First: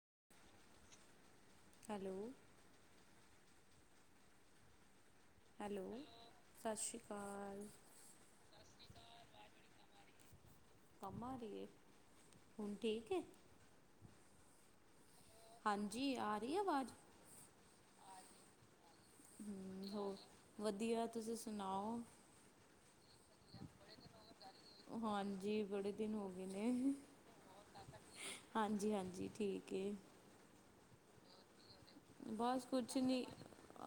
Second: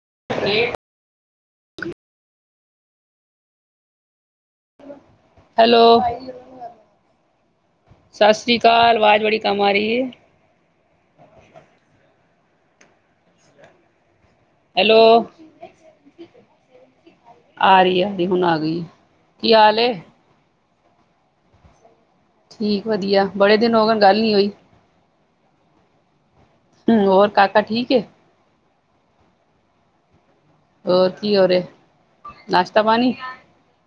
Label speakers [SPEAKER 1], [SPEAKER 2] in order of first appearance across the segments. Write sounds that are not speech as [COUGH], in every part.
[SPEAKER 1] [UNINTELLIGIBLE]
[SPEAKER 2] Hello hello, ਸਤਿ ਸ਼੍ਰੀ ਅਕਾਲ।
[SPEAKER 1] ਕ ਆਵਾਜ਼ ਬੜੀ ਕੰਮ ਆ ਰਹੀ ਹੈ।
[SPEAKER 2] ਕੰਮਾ ਰਏ ਹੁਣ ਠੀਕ ਹੈ
[SPEAKER 1] ਹੈਲੋ
[SPEAKER 2] ਹਾਂਜੀ, ਆ ਰਹੀ ਆਵਾਜ਼।
[SPEAKER 1] ਆ ਰਹੀ ਆ ਹੁਣ ਆ ਗਈ ਕਿ
[SPEAKER 2] ਹਮ
[SPEAKER 1] ਹਾਲਏ?
[SPEAKER 2] ਹੋਰ ਵਧੀਆ ਤੁਸੀਂ ਸੁਣਾਓ?
[SPEAKER 1] ਠੀਕ, ਵਧੀਆ ਬੜੇ ਦਿਨ ਹੋਗ ਗੱਲ ਨੀ ਹੋਈ।
[SPEAKER 2] ਹਾਂਜੀ, ਬੜੇ ਦਿਨ ਹੋ ਗਏ ਨੇ।
[SPEAKER 1] ਮ ਹੋਰ ਕਾਕਾ ਠੀਕ ਏ।
[SPEAKER 2] ਹਾਂਜੀ -ਹਾਂਜੀ, ਠੀਕ ਹੈ।
[SPEAKER 1] ਹੋਰ ਕਿ ਹੋ ਰਿਹਾ?
[SPEAKER 2] ਬਸ
[SPEAKER 1] ਨਾਸ਼ਤਾ
[SPEAKER 2] ਕੁਛ
[SPEAKER 1] ਪਾਣੀ
[SPEAKER 2] ਨੀ।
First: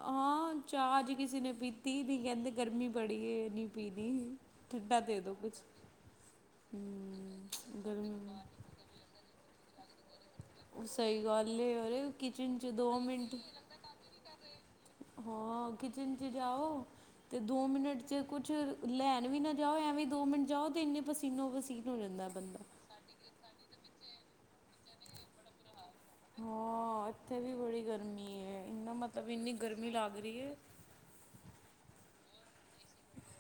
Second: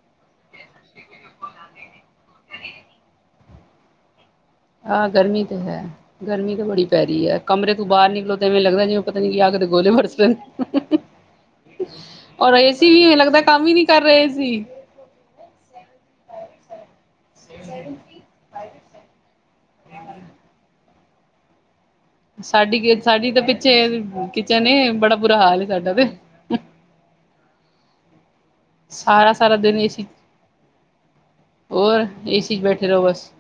[SPEAKER 2] ਹਾਂ, ਚਾਹ ਅਜ ਕਿਸੇ ਨੇ ਪੀਤੀ ਨੀ ਕਹਿੰਦੇ ਗਰਮੀ ਬੜੀ ਏ ਨੀ ਪੀਦੀ
[SPEAKER 1] ਆ ਗਰਮੀ ਤੇ ਹੈ ਗਰਮੀ ਤਾਂ ਬੜੀ ਪੈ ਰਹੀ
[SPEAKER 2] ਹਮ
[SPEAKER 1] ਹੈ ਕਮਰੇ ਤੋਂ ਬਾਹਰ
[SPEAKER 2] ਗਰਮੀ
[SPEAKER 1] ਨਿਕਲੋ ਤੇਵੇਂ ਲੱਗਦਾ ਜਿਵੇਂ ਪਤਾ ਨੀ ਆ ਗੋਲੇ ਵਰਸ
[SPEAKER 2] ਸਹੀ ਗੱਲ ਏ ਅਰੇ
[SPEAKER 1] ਔਰ
[SPEAKER 2] ਕਿਚਨ 'ਚ
[SPEAKER 1] ਅਏ ਸੀ
[SPEAKER 2] ਦੋ
[SPEAKER 1] ਵੀ
[SPEAKER 2] ਮਿੰਟ
[SPEAKER 1] ਲੱਗਦਾ ਕੰਮ ਹੀ ਨਹੀਂ ਕਰ ਰਹੇ ਸੀ
[SPEAKER 2] ਹਾਂ, ਕਿਚਨ ਚ ਜਾਓ। ਤੇ ਦੋ ਮਿੰਟ ਚ ਕੁਛ ਲੈਣ ਵੀ ਨਾ ਜਾਓ ਐਵੇਂ ਦੋ ਮਿੰਟ ਜਾਓ ਤੇ ਇੰਨੇ ਪਸੀਨੋ ਪਸੀਨ ਹੋ ਜਾਂਦਾ ਬੰਦਾ
[SPEAKER 1] ਸਾਡੀ ਸਾਡੀ ਤਾਂ ਪਿੱਛੇ ਕਿਚਨ ਏ, ਬੜਾ ਬੁਰਾ ਹਾਲ ਸਾਡਾ ਤੇ
[SPEAKER 2] ਹਾਂ ਇੱਥੇ ਵੀ ਬੜੀ ਗਰਮੀ ਹੈ। ਇਨਾ ਮਤਲਬ
[SPEAKER 1] ਸਾਰਾ
[SPEAKER 2] ਇੰਨੀ
[SPEAKER 1] ਸਾਰਾ ਦਿਨ
[SPEAKER 2] ਗਰਮੀ
[SPEAKER 1] ਏਸੀ
[SPEAKER 2] ਲੱਗ ਰਹੀ ਹੈ।
[SPEAKER 1] ਹੋਰ ਏਸੀ 'ਚ ਬੈਠੇ ਰਹੋ ਬਸ।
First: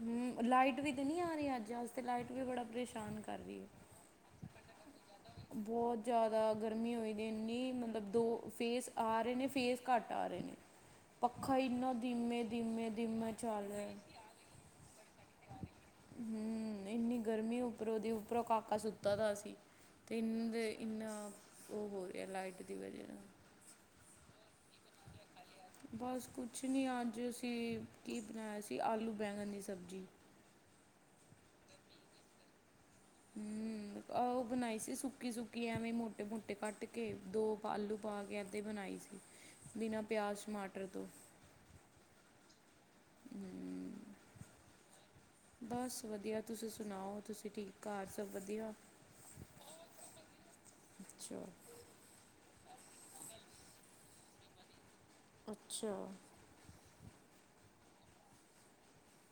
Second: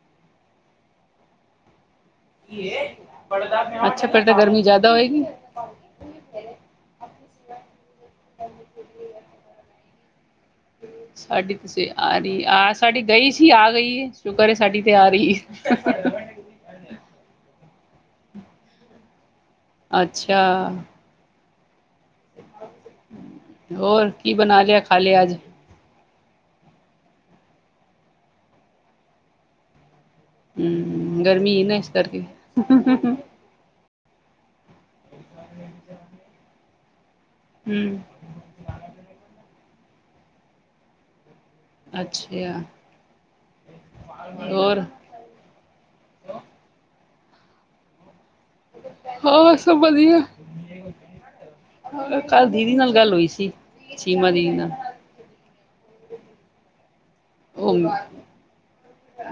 [SPEAKER 2] ਹਮ ਲਾਈਟ ਵੀ ਤੇ ਨਹੀ ਆ ਰਹੀ ਅੱਜ ਤੇ ਲਾਈਟ ਵੀ ਬੜਾ ਪਰੇਸ਼ਾਨ ਕਰ ਰਹੀ ਹੈ
[SPEAKER 1] ਅੱਛਾ! ਫੇਰ ਤਾਂ ਗਰਮੀ ਜ਼ਿਆਦਾ ਹੋਏਗੀ।
[SPEAKER 2] ਬਹੁਤ ਜ਼ਿਆਦਾ ਗਰਮੀ ਹੋਈ ਇੰਨੀ ਮਤਲਬ ਦੋ ਫੇਸ ਆ ਰਹੇ ਨੇ ਫੇ ਘੱਟ ਆ ਰਹੇ ਨੇ
[SPEAKER 1] ਸਾਡੀ
[SPEAKER 2] ਪੱਖਾ
[SPEAKER 1] ਤੇ
[SPEAKER 2] ਇੰਨਾ
[SPEAKER 1] ਆ ਰਹੀ
[SPEAKER 2] ਧੀਮੇ
[SPEAKER 1] ਆ
[SPEAKER 2] ਧੀਮੇ
[SPEAKER 1] ਸਾਡੀ ਗਈ
[SPEAKER 2] ਧੀਮੇ
[SPEAKER 1] ਸੀ
[SPEAKER 2] ਚੱਲ
[SPEAKER 1] ਆ
[SPEAKER 2] ਰਿਹਾ
[SPEAKER 1] ਗਈ ਸ਼ੁਕਰ ਸਾਡੀ ਤੇ ਆ ਰਹੀ [UNINTELLIGIBLE]
[SPEAKER 2] ਉੱਰ ਉਹਦੇ ਉੱਪਰੋਂ ਕਾਕਾ ਸੁੱਤਾ ਦਾ ਸੀ ਤੇ
[SPEAKER 1] ਅੱਛਾ
[SPEAKER 2] ਇਦੇ ਇਨਾ ਉਹ ਹੋ ਰਿਹਾ ਲਾਈਟ ਦੀ ਵਜ੍ਹਾ ਨਾਲ
[SPEAKER 1] ਹੋਰ ਕੀ ਬਣਾ ਲਿਆ ਖਾ ਲਿਆ ਅੱਜ?
[SPEAKER 2] ਬਸ ਕੁਛ ਨਹੀਂ ਅੱਜ ਅਸੀਂ ਕਿ ਬਣਾਇਆ ਸੀ ਆਲੂ ਬੈਗਨ ਦੀ ਸਬਜ਼ੀ।
[SPEAKER 1] ਹਮ ਗਰਮੀ ਹੈ ਨਾ ਇਸ ਕਰਕੇ
[SPEAKER 2] ਹੂੰ ਆਹ ਉਹ ਬਣਾਈ ਸੀ ਸੁੱਕੀ -ਸੁੱਕੀ ਐਵੇਂ ਮੋਟੇ -ਮੋਟੇ ਕੱਟ ਕੇ ਦੋ ਆਲੂ
[SPEAKER 1] ਹਮ
[SPEAKER 2] ਪਾ ਕੇ ਤੇ ਬਣਾਈ ਸੀ ਬਿਨਾਂ ਪਿਆਜ਼, ਟਮਾਟਰ ਤੋਂ
[SPEAKER 1] ਅੱਛਾ
[SPEAKER 2] ਹ
[SPEAKER 1] ਹੋਰ
[SPEAKER 2] ਬਸ ਵਧੀਆ ਤੁਸੀਂ ਸੁਣਾਓ ਤੁਸੀਂ ਠੀਕ? ਘਰ ਸਭ ਵਧੀਆ
[SPEAKER 1] ਹਾਂ, ਸਭ ਵਧੀਆ।
[SPEAKER 2] ਅੱਛਾ
[SPEAKER 1] ਦੀਦੀ ਨਾਲ ਗੱਲ ਹੋਈ ਸੀ। ਚੀਮਾ ਦੀਦੀ ਨਾਲ
[SPEAKER 2] ਅੱਛਾ
[SPEAKER 1] ਉਹ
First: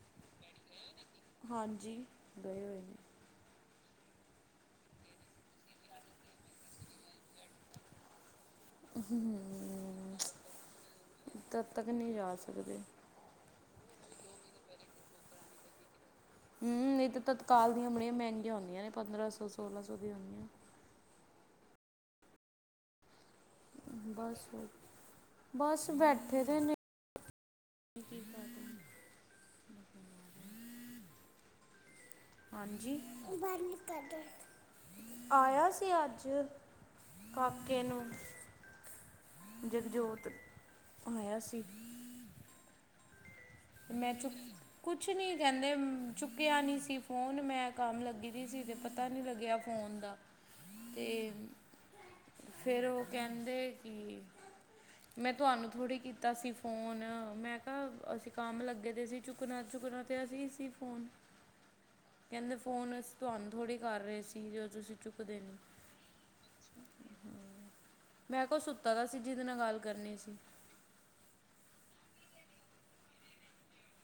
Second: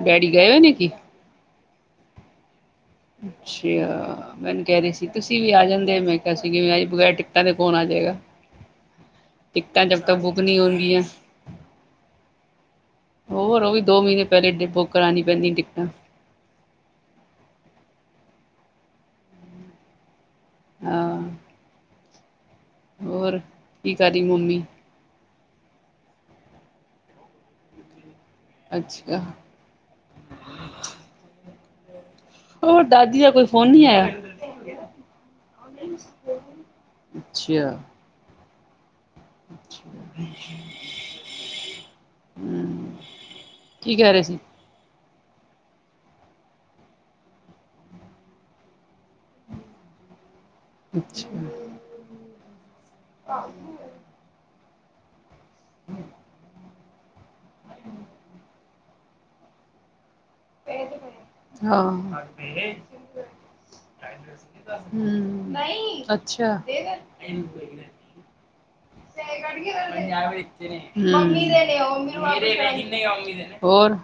[SPEAKER 1] ਡੈਡੀ ਗਏ ਹੋ ਨੇ ਕਿ?
[SPEAKER 2] ਹਾਂਜੀ, ਗਏ ਹੋਏ ਨੇ।
[SPEAKER 1] ਅੱਛਾ, ਮੈਨੂੰ ਕਹਿ ਰਹੀ ਸੀ ਤੁਸੀਂ ਵੀ ਆ ਜਾਂਦੇ। ਮੈਂ ਕਿਹਾ ਸੀ ਅਸੀ ਬਗੈਰ ਟਿਕਟਾਂ ਦੇ ਕੌਣ ਆ ਜਾਂ ਹੈਗਾ ਨਹੀਂ ਹੋਣਗੀਆਂ
[SPEAKER 2] ਤਦ ਤੱਕ ਨਹੀਂ ਜਾ ਸਕਦੇ
[SPEAKER 1] ਹੋਰ ਉਹ ਵੀ ਦੋ ਮਹੀਨੇ ਪਹਿਲੇ, ਬੁੱਕ ਕਰਾਉਣੀ ਪੈਂਦੀ ਟਿਕਟਾਂ।
[SPEAKER 2] ਹਮ ਇਹ ਤੇ ਤਤਕਾਲ ਦੀਆਂ ਬੜੀਆਂ ਮਹਿੰਗੀਆਂ ਹੁੰਦੀਆਂ ਨੇ, ਪੰਦਰਾਂ ਸੌ, ਸੋਲਾਂ ਸੌ ਦੀ ਹੁੰਦੀਆਂ ਨੇ।
[SPEAKER 1] ਹਾਂ ਹੋਰ ਕੀ ਕਰ ਰੀ
[SPEAKER 2] ਬਸ
[SPEAKER 1] ਮੰਮੀ
[SPEAKER 2] ਬਸ ਬੈਠੇ ਦੇ ਨੇ
[SPEAKER 1] ਅੱਛਾ ਹੋਰ
[SPEAKER 2] ਹਾਂਜੀ
[SPEAKER 1] ਦਾਦੀ ਦਾ ਕੋਈ ਫੋਨ ਨਹੀਂ ਆਇਆ
[SPEAKER 2] ਆਇਆ ਸੀ ਅੱਜ
[SPEAKER 1] ਅੱਛਾ
[SPEAKER 2] ਕਾਕੇ ਨੂੰ ਜਗ ਜੋੋਤ ਹੁਣ ਆਇਆ ਸੀ ਤੇ
[SPEAKER 1] ਕੀ
[SPEAKER 2] ਮੈਂ
[SPEAKER 1] ਕਹਿ ਰਹੇ
[SPEAKER 2] ਚੂ
[SPEAKER 1] ਸੀ
[SPEAKER 2] ਕੁਛ ਕੁਛ ਨੀ ਕਹਿੰਦੇ, ਚੁੱਕਿਆ ਨੀ ਸੀ ਫੋਨ ਮੈਂ ਕੰਮ ਲੱਗੀ ਸੀ ਤੇ ਪਤਾ ਨੀ ਲੱਗਿਆ ਫੋਨ ਦਾ, ਤੇ
[SPEAKER 1] ਅੱਛਾ
[SPEAKER 2] ਫੇਰ ਉਹ ਕਹਿੰਦੇ ਕਿ ਮੈਂ ਤੁਹਾਨੂੰ ਥੋੜ੍ਹੇ ਕੀਤਾ ਸੀ ਫੋਨ, ਮੈਂ ਕਿਹਾ ਅ ਲੱਗੇ ਦੇ ਸੀ ਚੂਕਨਾ ਚੁਕਨਾ ਲਗੀ ਸੀ ਫੋਨ,
[SPEAKER 1] ਹਾਂ
[SPEAKER 2] ਕਹਿੰਦੇ ਫੋਨ ਤੁਹਾਨੂੰ ਥੋੜੀ ਕਰ ਰਹੇ ਸੀ, ਜੋਂ ਤੁਸੀਂ ਚੁੱਕਦੇ
[SPEAKER 1] ਹਮ
[SPEAKER 2] ਨਹੀਂ
[SPEAKER 1] ਅੱਛਾ
[SPEAKER 2] ਮੈਂ ਕੋਲੱ
[SPEAKER 1] ਮੰਮੀ ਦੇ ਲੇਯਾ ਹੋਰ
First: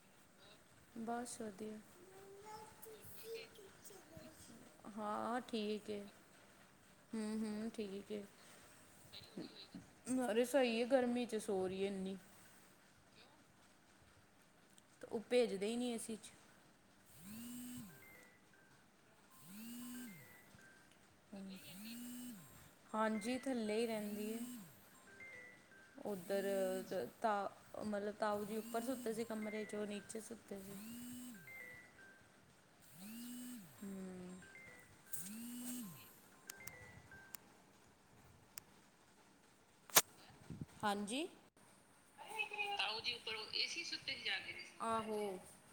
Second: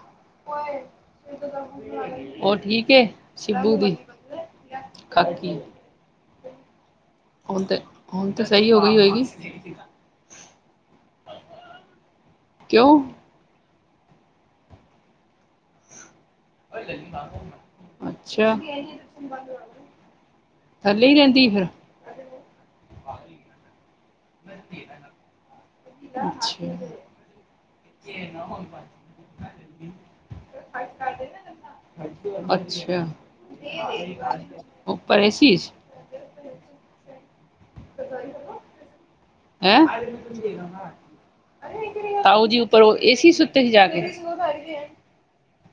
[SPEAKER 2] ਬਸ ਵਧੀਆ
[SPEAKER 1] ਹੋ ਠੀਕ ਏ, ਸਿੱਧੂ ਦੀ
[SPEAKER 2] ਹਾਂ,
[SPEAKER 1] ਕਾਕੀ
[SPEAKER 2] ਠੀਕ ਏ।
[SPEAKER 1] ਹੁਣ ਤਾਂ ਹੁਣ ਤਾਂ ਸਹੀ ਹੋ ਗਈ ਹੋਏਗੀ
[SPEAKER 2] ਰਸੋਈ ਹੈ, ਗਰਮੀ ਚ ਸੋ ਰਹੀ ਹੈ ਇੰਨੀ
[SPEAKER 1] ਕਿਓਂ
[SPEAKER 2] ਤੇ ਔਹ ਭੇਜਦੇ ਹੀ ਨਹੀਂ ਅਸੀ ਚ
[SPEAKER 1] ਅੱਛਾ ਥੱਲੇ ਹੀ ਰਹਿੰਦੀ ਫਿਰ
[SPEAKER 2] ਹਾਂਜੀ ਥੱਲੇ ਹੀ ਰਹਿੰਦੇ
[SPEAKER 1] ਵਰਤੀ [INAUDIBLE]
[SPEAKER 2] ਉੱਧਰ, ਤਾ ਉਹ ਮਤਲਬ ਤਾਊ ਜੀ ਉੱਪਰ ਸੁੱਤੇ ਸੀ ਕਮਰੇ ਚ, ਔ ਨੀਚੇ ਸੁੱਤੇ ਸੀ।
[SPEAKER 1] ਅੱਛਾ ਪਰ ਏ ਸੀ ਚ ਹੈਂ ਤਾਉ ਜੀ
[SPEAKER 2] ਤਾਓ ਜੀ
[SPEAKER 1] ਏਸੀ
[SPEAKER 2] ਉੱਪਰ
[SPEAKER 1] ਸੁੱਤੇ
[SPEAKER 2] ਏ ਸੀ
[SPEAKER 1] ਜਾ ਕੇ
[SPEAKER 2] ਸੁੱਤੇ ਸੀ, ਜਾ ਕੇ, ਆਹੋ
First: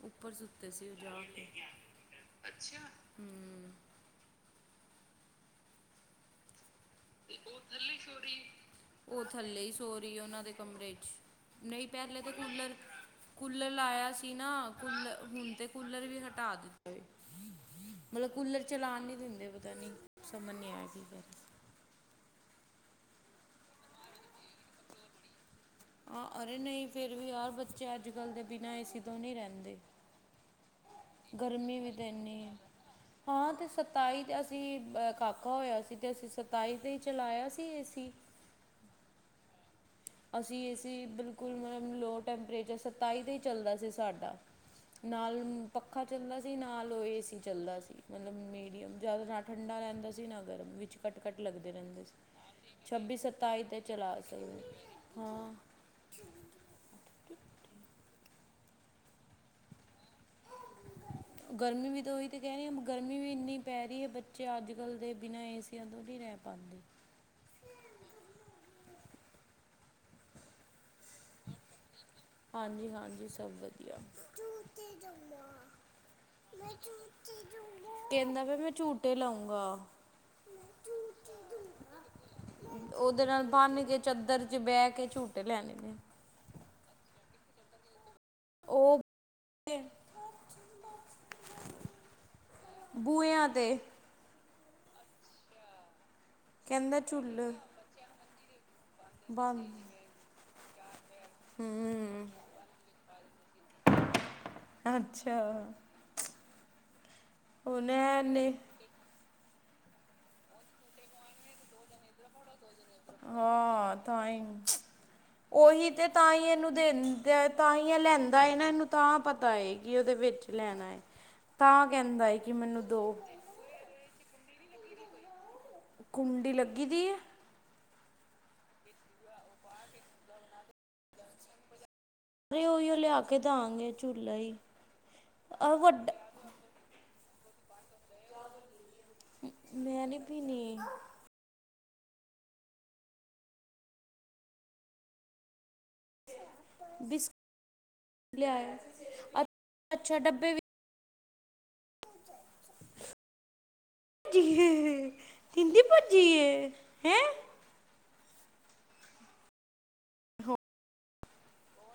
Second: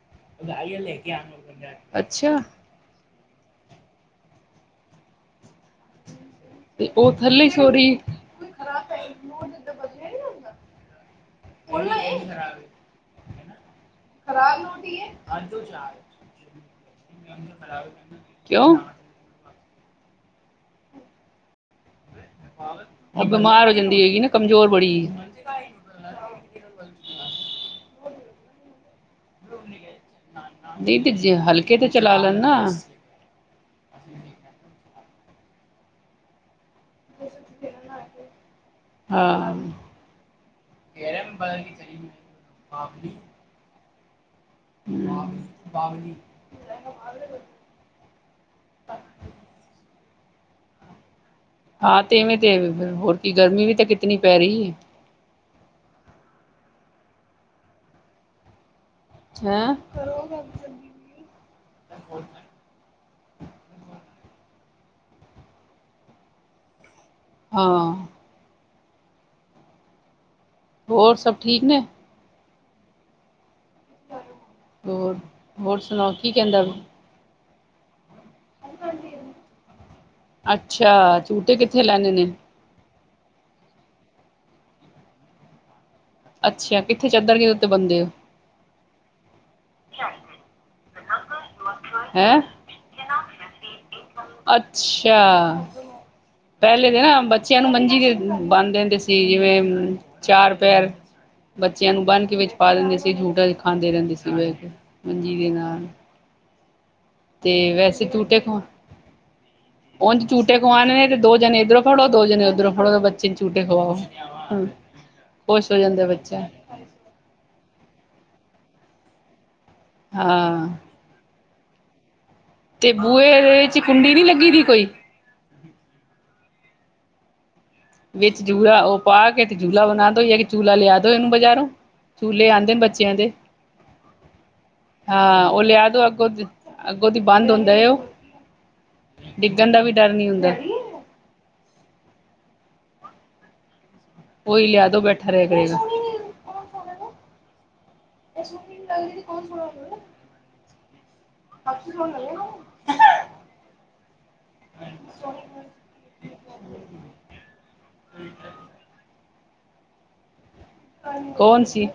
[SPEAKER 2] ਉੱਪਰ ਸੁੱਤੇ ਸੀ, ਔ ਜਾ ਕੇ, ਅੱਛਾ
[SPEAKER 1] ਤੇ ਔ ਥੱਲੇ ਹੀ ਸੋ ਰਹੀ
[SPEAKER 2] ਉਹ ਥੱਲੇ ਹੀ ਸੋਹ ਰਹੀ ਐ, ਉਹਨਾਂ ਦੇ ਕਮਰੇ ਚ, ਨਹੀਂ ਪੈਲੇ ਤੇ ਕੂਲਰ ਕੂਲਰ ਲਾਇਆ ਸੀ ਨਾ, ਕੂਲ ਹੁਣ ਤੇ ਕੂਲਰ ਵੀ ਹਟਾ ਦਿੱਤੇ। ਮਤਲਬ ਕੂਲਰ
[SPEAKER 1] ਕਿਉਂ
[SPEAKER 2] ਚਲਾਉਣ ਨੀ ਦਿੰਦੇ ਪਤਾ ਨੀ, ਸਮਝ ਨੀ ਆਇਆ ਕੀ ਕਰ
[SPEAKER 1] ਬਿਮਾਰ ਹੋ ਜਾਂਦੀ ਹੈਗੀ ਨਾ, ਕਮਜ਼ੋਰ ਬੜੀ
[SPEAKER 2] ਹਾਂ ਅਰੇ ਨਹੀਂ ਫੇਰ ਵੀ, ਯਾਰ ਬੱਚੇ ਅੱਜ ਕੱਲ ਦੇ ਬਿਨਾਂ ਇਸ
[SPEAKER 1] ਰੂ ਨ ਗ
[SPEAKER 2] ਗਰਮੀ ਵੀ ਤੇ ਇਨੀ, ਹਾਂ ਤੇ ਸਤਾਈ ਚ ਅਸੀਂ ਕਾਕਾ ਹੋਇਆ ਸੀ, ਤੇ ਅਸੀਂ ਸਤਾਈ ਤੇ ਹੀ ਚਲਾਇਆ ਸੀ ਏਸੀ।
[SPEAKER 1] ਹਾਂ
[SPEAKER 2] ਅਸੀਂ ਏ ਸੀ ਬਿਲਕੁਲ ਮਤਲਬ ਲੋਅ ਟੈਂਪਰੇਚਰ ਸਤਾਈ ' ਹੀ ਚੱਲਦਾ ਸੀ ਸਾਡਾ।
[SPEAKER 1] ਹੂ
[SPEAKER 2] ਨਾਲ ਪੱਖਾ ਚੱਲਦਾ ਸੀ, ਨਾਲ ਔ ਏ ਸੀ ਚੱਲਦਾ ਸੀ, ਮਤਲਬ ਮੀਡੀਅਮ, ਜ਼ਿਆਦਾ ਨਾ ਠੰਡਾ ਰਹਿੰਦਾ ਸੀ। ਨਗਰ ਵਿੱਚ ਕੱਟ
[SPEAKER 1] ਹਾਂ, ਤੇ ਇਵੇਂ ਤੇ ਹੋਰ ਕੀ
[SPEAKER 2] ਸਤਾਈ
[SPEAKER 1] ਗਰਮੀ ਵੀ
[SPEAKER 2] 'ਤੇ
[SPEAKER 1] ਤਾਂ
[SPEAKER 2] ਚਲਾ
[SPEAKER 1] ਕਿਤਨੀ ਪੈ
[SPEAKER 2] ਸਕਦੇ
[SPEAKER 1] ਰਹੀ ਹੈ।
[SPEAKER 2] ਹਾਂ।
[SPEAKER 1] ਹੈਂ।
[SPEAKER 2] ਗਰਮੀ ਵੀ ਤਾਂ ਉਹੀ ਤੇ ਕਹਿ ਰਹੀ ਐ ਗਰਮੀ ਵੀ ਇੰਨੀ ਪੈ ਰਹੀ ਹੈ, ਬੱਚੇ ਅੱਜ-ਕੱਲ ਦੇ ਬਿਨਾ ਏਸੀਆਂ ਤੋਂ ਨੀ ਰਹਿ ਪਾਦੇ।
[SPEAKER 1] ਹਾਂ। ਹੋਰ ਸਭ ਠੀਕ ਨੇ?
[SPEAKER 2] ਹਾਂਜੀ-ਹਾਂਜੀ ਸਭ ਵਧੀਆ।
[SPEAKER 1] ਹੋਰ-ਹੋਰ ਸੁਣਾਓ ਕੀ ਕਹਿੰਦਾ ਤ?
[SPEAKER 2] ਕਹਿੰਦਾ ਪਿਆ ਮੈਂ ਝੂਟੇ ਲਊਂਗਾ।
[SPEAKER 1] ਅੱਛਾ, ਝੂਟੇ ਕਿੱਥੇ ਲੈਣੇ ਨੇ?
[SPEAKER 2] ਉਹਦੇ ਨਾਲ ਬੰਨ ਕੇ ਚਾਦਰ ਚ ਬਹਿ ਕੇ ਝੂਟੇ ਲੈਣੇ ਨੇ।
[SPEAKER 1] ਅੱਛਾ, ਕਿੱਥੇ ਚਾਦਰ ਕਿ ਉਤੇ ਬੰਦੇ ਹੋ।
[SPEAKER 2] ਉਹ
[SPEAKER 1] ਹੈਂ
[SPEAKER 2] ਬੂਹਿਆਂ ਤੇ
[SPEAKER 1] ਅੱਛਾ, ਪਹਿਲੇ
[SPEAKER 2] ਕਹਿੰਦਾ
[SPEAKER 1] ਦੇ ਨਾ
[SPEAKER 2] ਝੁੱਲ
[SPEAKER 1] ਬੱਚਿਆਂ ਨੂੰ ਮੰਜੀ ਦੇ ਬਣਦੇ ਸੀ ਜਿਵੇਂ,
[SPEAKER 2] ਬੰਨ
[SPEAKER 1] ਚਾਰ ਪੈਰ ਬੱਚਿਆਂ ਨੂੰ ਬੰਨ
[SPEAKER 2] ਹੂੰ
[SPEAKER 1] ਕੇ ਵਿੱਚ ਪਾ ਦਿੰਦੇ ਸੀ, ਝੂਟਾ ਖਾਂਦੇ ਰਹਿੰਦੇ ਸੀ, ਵੀ ਮੰਜੀ
[SPEAKER 2] ਅੱਛਾ
[SPEAKER 1] ਦੇ ਨਾਲ ਤੇ ਵੈਸੇ
[SPEAKER 2] ਉਹਨੇ
[SPEAKER 1] ਝੂਟੇ
[SPEAKER 2] ਨੇ
[SPEAKER 1] ਖਾ ਉਝ ਝੂਟੇ ਕਮਾਨ ਨੇ ਤੇ ਦੋ ਜਣੇ ਇੱਧਰੋਂ ਫੜੋ ਦੋ ਜਣੇ ਉੱਧਰੋਂ ੜੋ ਬੱਚੇ ਝੂਟੇ ਖਵਾਓ,
[SPEAKER 2] ਹਾਂ ਤਾਂ ਹੀ
[SPEAKER 1] ਖੁਸ਼ ਹੋ
[SPEAKER 2] ਉਹੀ
[SPEAKER 1] ਜਾਂਦਾ
[SPEAKER 2] ਤੇ ਤਾਂ
[SPEAKER 1] ਬੱਚਾ
[SPEAKER 2] ਹੀ ਇਹਨੂੰ ਦ ਤਾਂਹੀ ਆ ਲੈਂਦਾ। ਇਹਨੂੰ ਤਾਂ ਪਤਾ ਹੈ, ਕਿ ਉਹਦੇ ਵਿੱਚ
[SPEAKER 1] ਹਾਂ
[SPEAKER 2] ਲੈਣਾ ਹੈ ਤਾਂ ਕਹਿੰਦਾ ਹੈ। ਕਿ ਮੈਨੂੰ
[SPEAKER 1] ਤੇ
[SPEAKER 2] ਦੋ
[SPEAKER 1] ਬੂਹੇ ਚ ਕੁੰਡੀ ਨੀ ਲੱਗੀ ਦੀ ਕੋਈ
[SPEAKER 2] ਕੁੰਡੀ ਲੱਗੀ ਦੀ ਐ
[SPEAKER 1] ਵਿੱਚ ਜੂਲਾ ਉਹ ਪਾ ਕੇ ਤੇ ਜੂਲਾ ਬਣਾ ਦੋ ਜਾ ਕਿ ਚੂਲਾ ਲਿਆ ਦੋ ਇਹਨੂੰ ਬਾਜ਼ਾਰੋਂ ਚੂਲੇ
[SPEAKER 2] ਅਰੇ
[SPEAKER 1] ਆਦੇ ਨੇ
[SPEAKER 2] ਉਹੀ
[SPEAKER 1] ਬੱਚਿਆਂ
[SPEAKER 2] ਲਿਆ
[SPEAKER 1] ਦੇ,
[SPEAKER 2] ਕੇ ਦਾਂਗੇ ਝੂਲਾ ਹੀ
[SPEAKER 1] ਹਾਂ ਉਹ
[SPEAKER 2] ਆ
[SPEAKER 1] ਲਿਆ ਦੋ
[SPEAKER 2] ਵੱਡਾ
[SPEAKER 1] ਅੱਗੋਂ ਦੀ ਬੰਦ ਹੁੰਦਾ ਉਹ, ਡਿੱਗਣ ਦਾ ਵੀ
[SPEAKER 2] ਮੈਂ
[SPEAKER 1] ਡਰ
[SPEAKER 2] ਨਹੀਂ
[SPEAKER 1] ਨ ਹੁੰਦਾ।
[SPEAKER 2] ਪੀਣੀ
[SPEAKER 1] ਉਹੀ ਲਿਆਦੋ ਬੈਠਾ ਰਹਿ ਕਰੇਗਾ।
[SPEAKER 2] ਬਿਸ
[SPEAKER 1] ਇਸ
[SPEAKER 2] ਲਿਆਇਆ
[SPEAKER 1] ਲੱਗ ਕੌਣ ਸੁਣਾ
[SPEAKER 2] ਅੱ-
[SPEAKER 1] ਹੋ।
[SPEAKER 2] ਅੱਛਾ ਡੱਬੇ ਵੀ
[SPEAKER 1] ਅੱਛਾ ਫੋਨ
[SPEAKER 2] ਭੱਜੀਏ ਹੈਂ।
[SPEAKER 1] ਠੀਕ ਹੈ। ਕੌਣ ਸੀ?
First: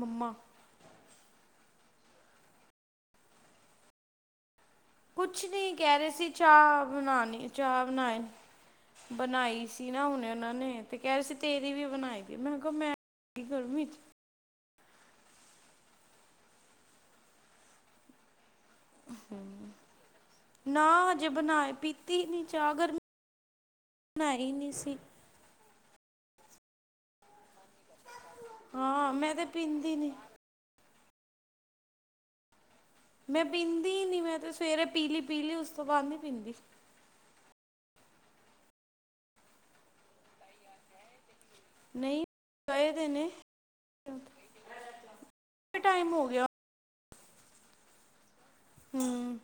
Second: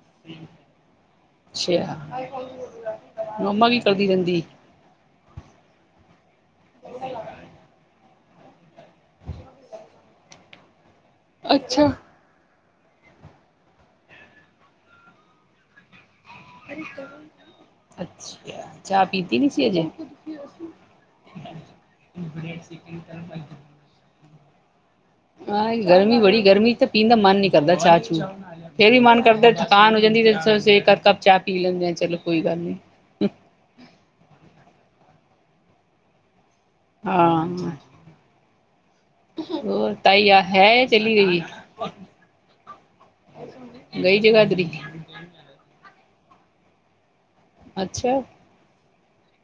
[SPEAKER 2] ਮੰਮਾ।
[SPEAKER 1] ਅਛਿਆ, ਮੰਮਾ ਕੀ ਕਰਦੀ ਰਹਿੰਦੀ।
[SPEAKER 2] ਕੁਛ ਨੀ ਕਹਿ ਰਹੇ ਸੀ, ਚਾਹ ਬਣਾਣੀ ਚਾਹ ਬਣਾਏ। ਬਣਾਈ ਸੀ ਨਾ, ਹੁਨ ਉਹਨਾਂ ਨੇ ਤੇ ਕਹਿ ਰਹੇ ਸੀ ਤੇਰੀ ਵੀ
[SPEAKER 1] ਅੱਛਾ
[SPEAKER 2] ਬਣਾਈ ਦੀ ਮੈਂ ਕਿ ਮੈਂ ਗਰਮੀ 'ਚ
[SPEAKER 1] ਅੱਛਾ, ਚਾਹ ਪੀਤੀ ਨੀ ਸੀ ਅਜੇ।
[SPEAKER 2] ਨਾ ਹਜੇ ਬਣਾਏ, ਪੀਤੀ ਨੀ ਚਾਹ ਗਰਮੀ ਬਣਾਈ ਨੀ।
[SPEAKER 1] ਹਾਂ ਗਰਮੀ ਬੜੀ ਗਰਮੀ ਚ ਤਾਂ ਪੀਣ ਦਾ ਮਨ ਨੀ ਕਰਦਾ ਚਾਹ ਚੂ ਫੇਰ ਵੀ
[SPEAKER 2] ਹਾਂ
[SPEAKER 1] ਮਨ
[SPEAKER 2] ਮੈਂ ਤੇ
[SPEAKER 1] ਕਰਦਾ ਥਕਾਨ
[SPEAKER 2] ਪੀਂਦੀ
[SPEAKER 1] ਹੋ
[SPEAKER 2] ਨਹੀਂ
[SPEAKER 1] ਜਾਂਦੀ ਐ, ਤੇ ਛੇ ਅ ਕੱਪ ਚਾਹ ਪੀ ਲੈਂਦੇ ਆ ਚਲੋ ਕੋਈ ਗੱਲ ਨੀ।
[SPEAKER 2] ਮੈਂ ਪੀਂਦੀ ਨੀ ਮੈਂ ਤੇ ਸਵੇਰੇ ਪੀਲੀ-ਪੀਲੀ ਉਸ ਤੋਂ ਬਾਅਦ ਨੀ ਪੀਂਦੀ।
[SPEAKER 1] ਹਾਂ, ਹੋਰ ਤਾਈ ਆ ਹੈ ਚਲੀ ਗਈ।
[SPEAKER 2] ਨਹੀਂ ਚਾਹੀਦੇ ਨੇ,
[SPEAKER 1] ਗਈ ਜਗਾਦਰੀ
[SPEAKER 2] ਟਾਈਮ ਹੋ ਗਿਆ।
[SPEAKER 1] ਅੱਛਾ,
[SPEAKER 2] ਹੂੰ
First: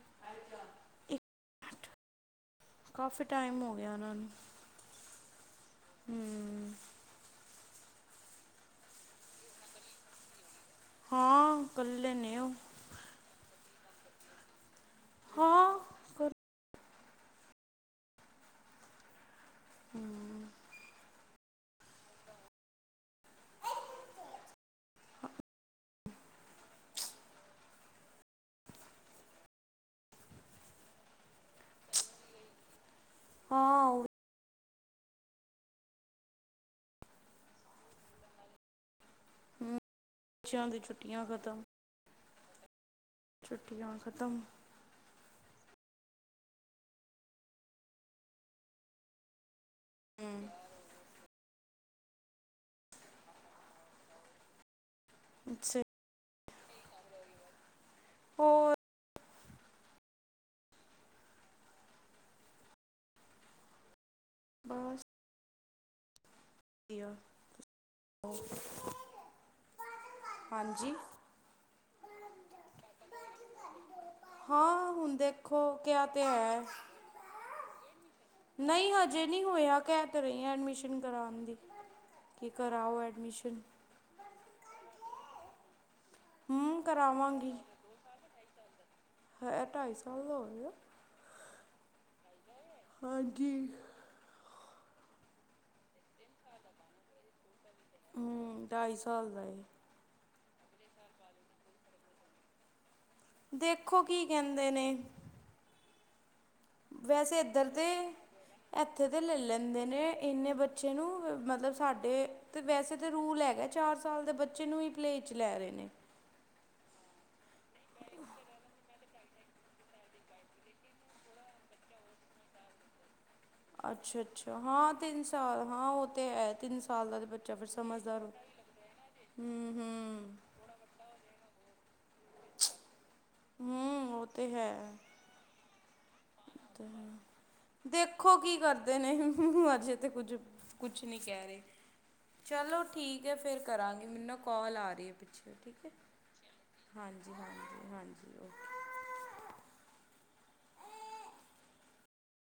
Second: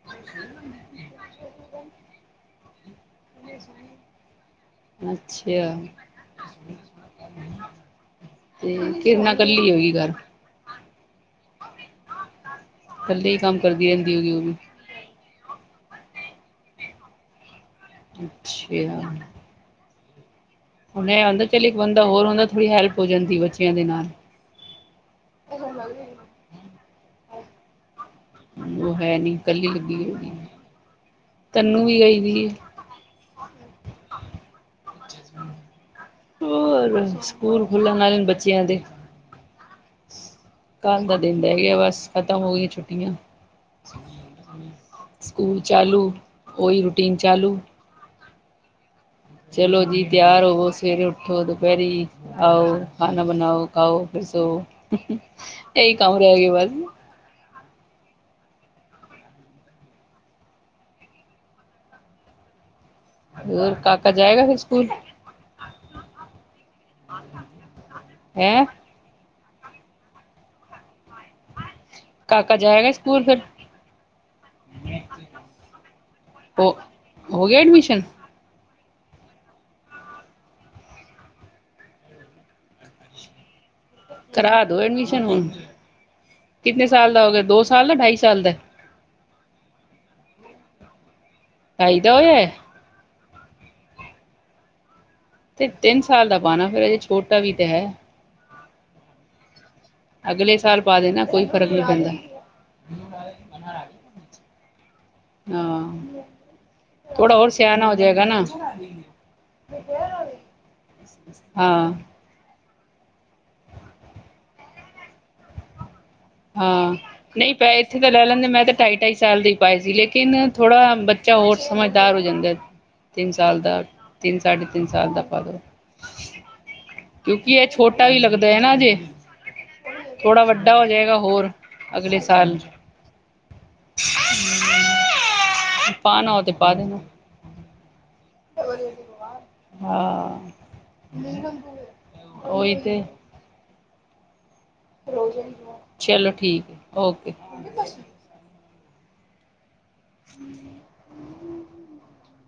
[SPEAKER 2] ਕਾਫੀ ਟਾਈਮ ਹੋ ਗਿਆ ਉਹਨਾਂ ਨੂੰ
[SPEAKER 1] ਅੱਛਾ
[SPEAKER 2] ਹਮ,
[SPEAKER 1] ਤੇ ਕਿਹੋ।
[SPEAKER 2] ਹਾਂ ਕੱਲੇ ਨੇ ਉਹ
[SPEAKER 1] ਜਲਦੀ ਹੀ ਕੰਮ ਕਰਦੀ ਜਲਦੀ [INAUDIBLE] ਉਹ ਵੀ
[SPEAKER 2] ਹਾਂ।
[SPEAKER 1] ਅੱਛਾ
[SPEAKER 2] ਹਮ
[SPEAKER 1] ਹੁਣ ਇਹ ਆਦਾ ਚੱਲ ਇੱਕ ਬੰਦਾ ਹੋਰ ਹੁੰਦਾ ਥੋੜ੍ਹੀ ਹੈਲਪ ਹੋ ਜਾਂਦੀ ਬੱਚਿਆਂ ਦੇ ਨਾਲ। ਇਹ ਉਹ ਹੈ ਨੀ ਇਕੱਲੀ ਲੱਗੀ ਹੋਈ ਤਨੂੰ ਵੀ ਆਈਦੀ ਏ।
[SPEAKER 2] ਹਾਂ ਉਹ ਵੀ।
[SPEAKER 1] ਹ ਹੋਰ ਸਕੂਲ ਖੁੱਲਣ ਵਾਲੇ ਬੱਚਿਆਂ ਦੇ।
[SPEAKER 2] ਹਮ, ਬੱਚਿਆਂ ਦੀ
[SPEAKER 1] ਕੱਲ ਦਾ
[SPEAKER 2] ਛੁੱਟੀਆਂ
[SPEAKER 1] ਦਿਨ ਰਹਿ
[SPEAKER 2] ਖਤਮ
[SPEAKER 1] ਗਿਆ ਬਸ ਖਤਮ ਹੋ ਗਈ ਛੁੱ। ਛੁੱਟੀਆਂ
[SPEAKER 2] ਛੁੱਟੀਆਂ ਖਤਮ
[SPEAKER 1] ਸਕੂਲ। ਚਾਲੂ ਉਹ ਹੀ ਰੂਟੀਨ ਚਾਲੂ। ਚਲੋ ਜੀ ਤਿਆਰ
[SPEAKER 2] ਹਮ,
[SPEAKER 1] ਹੋਵੋ ਸਵੇਰੇ ਉੱਠ। ਥੋ ਦੁਪਹਿਰੀ ਆਓ ਖਾਨਾ ਬਣਾਓ ਖਾਓ ਫਿਰ ਸੋ। ਇਹ
[SPEAKER 2] ਅੱਛਾ
[SPEAKER 1] ਹੀ ਕੰਮ ਰਹਿ ਗਏ ਬਸ।
[SPEAKER 2] ਹੋਰ
[SPEAKER 1] ਹੋਰ ਕਾਕਾ ਜਾਏਗਾ ਫਿਰ ਸਕੂਲ?
[SPEAKER 2] ਬਸ ਵਧੀਆ
[SPEAKER 1] ਹੈਂ?
[SPEAKER 2] ਹਾਂਜੀ
[SPEAKER 1] ਕਾਕਾ ਜਾਏਗਾ ਇਸ ਸਕੂਲ ਫਿਰ।
[SPEAKER 2] ਹਾਂ ਹੁਣ ਦੇਖੋ ਕਿਹਾ ਤੇ ਹੈ।
[SPEAKER 1] ਹੋ ਹੋ ਗਿਆ ਐਡਮਿਸ਼ਨ
[SPEAKER 2] ਨਹੀਂ ਹਜੇ ਨਹੀਂ ਹੋਇਆ, ਕਹਿ ਤਾ ਰਹੀ ਆ ਐਡਮਿਸ਼ਨ ਕਰਾਣ ਦੀ। ਕਿ ਕਰਾਓ ਐਡਮਿਸ਼ਨ,
[SPEAKER 1] ਕਰਾ ਦੋ ਐਡਮਿਸ਼ਨ ਹੁਣ।
[SPEAKER 2] ਹਾਂ
[SPEAKER 1] ਕਿਤਨੇ ਸਾਲ ਦਾ ਹੋ ਗਿਆ
[SPEAKER 2] ਕਰਾਵਾਂਗੀ
[SPEAKER 1] ਦੋ ਸਾਲ ਦਾ ਢਾਈ ਸਾਲ ਦਾ
[SPEAKER 2] ਹੈ ਢਾਈ ਸਾਲ ਦਾ ਹੋ।
[SPEAKER 1] ਖਾਈਦਾ ਹੋਏ।
[SPEAKER 2] ਹਾਂਜੀ।
[SPEAKER 1] ਤੇ ਤਿੰਨ ਸਾਲ ਦਾ ਪਾਉਣਾ ਫੇਰ ਅਜੇ ਛੋਟਾ ਵੀ ਤੇ ਹੈ।
[SPEAKER 2] ਹਮ ਢਾਈ ਸਾਲ ਦਾ ਏ।
[SPEAKER 1] ਅਗਲੇ ਸਾਲ ਪਾ ਦੇਣਾ ਕੋਈ ਫ਼ਰਕ ਨਹੀਂ ਪੈਂਦਾ।
[SPEAKER 2] ਦੇਖੋ ਕੀ ਕਹਿੰਦੇ ਨੇ
[SPEAKER 1] ਹਾਂ। ਥੋੜਾ
[SPEAKER 2] ਵੈਸੇ
[SPEAKER 1] ਹੋਰ
[SPEAKER 2] ਇੱਧਰ
[SPEAKER 1] ਸਿਆਣਾ
[SPEAKER 2] ਤੇ
[SPEAKER 1] ਹੋ ਜਾਏਗਾ ਨਾ।
[SPEAKER 2] ਇੱਥੇ ਤੇ ਲੈ ਲੈਂਦੇ ਨੇ ਇੰਨੇ ਬੱਚੇ ਨੂੰ ਮਤਲਬ
[SPEAKER 1] ਹਾਂ
[SPEAKER 2] ਸਾਡੇ। ਤੇ ਵੈਸੇ ਤਾਂ ਰੂਲ ਹੈਗਾ ਚਾਰ ਸਾਲ ਦੇ ਬੱਚੇ ਨੂੰ ਹੀ ਪਲੇ ਚ ਲੈ ਰਹੇ ਨੇ।
[SPEAKER 1] ਹਾਂ ਨਹੀਂ ਪੈ ਇੱਥੇ ਤਾਂ ਲੈ ਲੈਂਦੇ ਮੈਂ ਤਾਂ ਢਾਈ ਢਾਈ ਸਾਲ ਦੇ ਪਾਏ ਸੀ ਲੇਕਿਨ ਥੋੜ੍ਹਾ ਬੱਚੇ। ਕਿਹਾ ਹੋਰ ਸਮਝਦਾਰ ਹੋ ਜਾਂਦਾ। ਤਿੰਨ ਸਾਲ ਦਾ
[SPEAKER 2] ਅੱਛਾ
[SPEAKER 1] ਤਿੰਨ
[SPEAKER 2] ਅੱਛਾ
[SPEAKER 1] ਸਾਢੇ
[SPEAKER 2] ਹਾਂ
[SPEAKER 1] ਦਾ
[SPEAKER 2] ਤਿੰਨ
[SPEAKER 1] ਪਾ ਦੋ
[SPEAKER 2] ਸਾਲ ਹਾਂ ਉਹ ਤੇ ਹੈ ਤਿੰਨ ਸਾਲ ਦਾ ਤੇ
[SPEAKER 1] ਕਿਉਂਕਿ
[SPEAKER 2] ਬੱਚਾ ਫਿਰ
[SPEAKER 1] ਇਹ ਛੋਟਾ
[SPEAKER 2] ਸਮਝਦਾਰ। ਹੋ।
[SPEAKER 1] ਲੱਗਦਾ ਹੈ ਨਾ ਜੇ
[SPEAKER 2] ਹੂੰ ਹੂੰ
[SPEAKER 1] ਥੋੜਾ ਵੱਡਾ ਹੋ ਜਾਏਗਾ। ਹੋਰ ਅਗਲੇ ਸਾਲ।
[SPEAKER 2] ਹੂੰ ਉਹ ਤਾਂ ਹੈ
[SPEAKER 1] ਪਾਣਾ ਹੋਏ ਤੇ ਪਾ ਦੇਣਾ।
[SPEAKER 2] ਦੇਖੋ ਕੀ ਕਰਦੇ ਨੇ ਅਜੇ ਤੇ ਕੁੱਝ
[SPEAKER 1] ਹਾਂ
[SPEAKER 2] ਕੁਛ ਨੀ ਕਹਿ ਰਹੇ।
[SPEAKER 1] ਉਹੀ
[SPEAKER 2] ਚਲੋ
[SPEAKER 1] ਤੇ
[SPEAKER 2] ਠੀਕ ਹੈ ਫੇਰ ਕਰਾਂਗੇ।
[SPEAKER 1] ਚਲੋ ਠੀਕ ਹੈ ਓਕੇ।
[SPEAKER 2] ਹਾਂਜੀ ਹਾਂਜੀ ਹਾਂਜੀ ਓਕੇ
[SPEAKER 1] ਹ ਹ ਹ।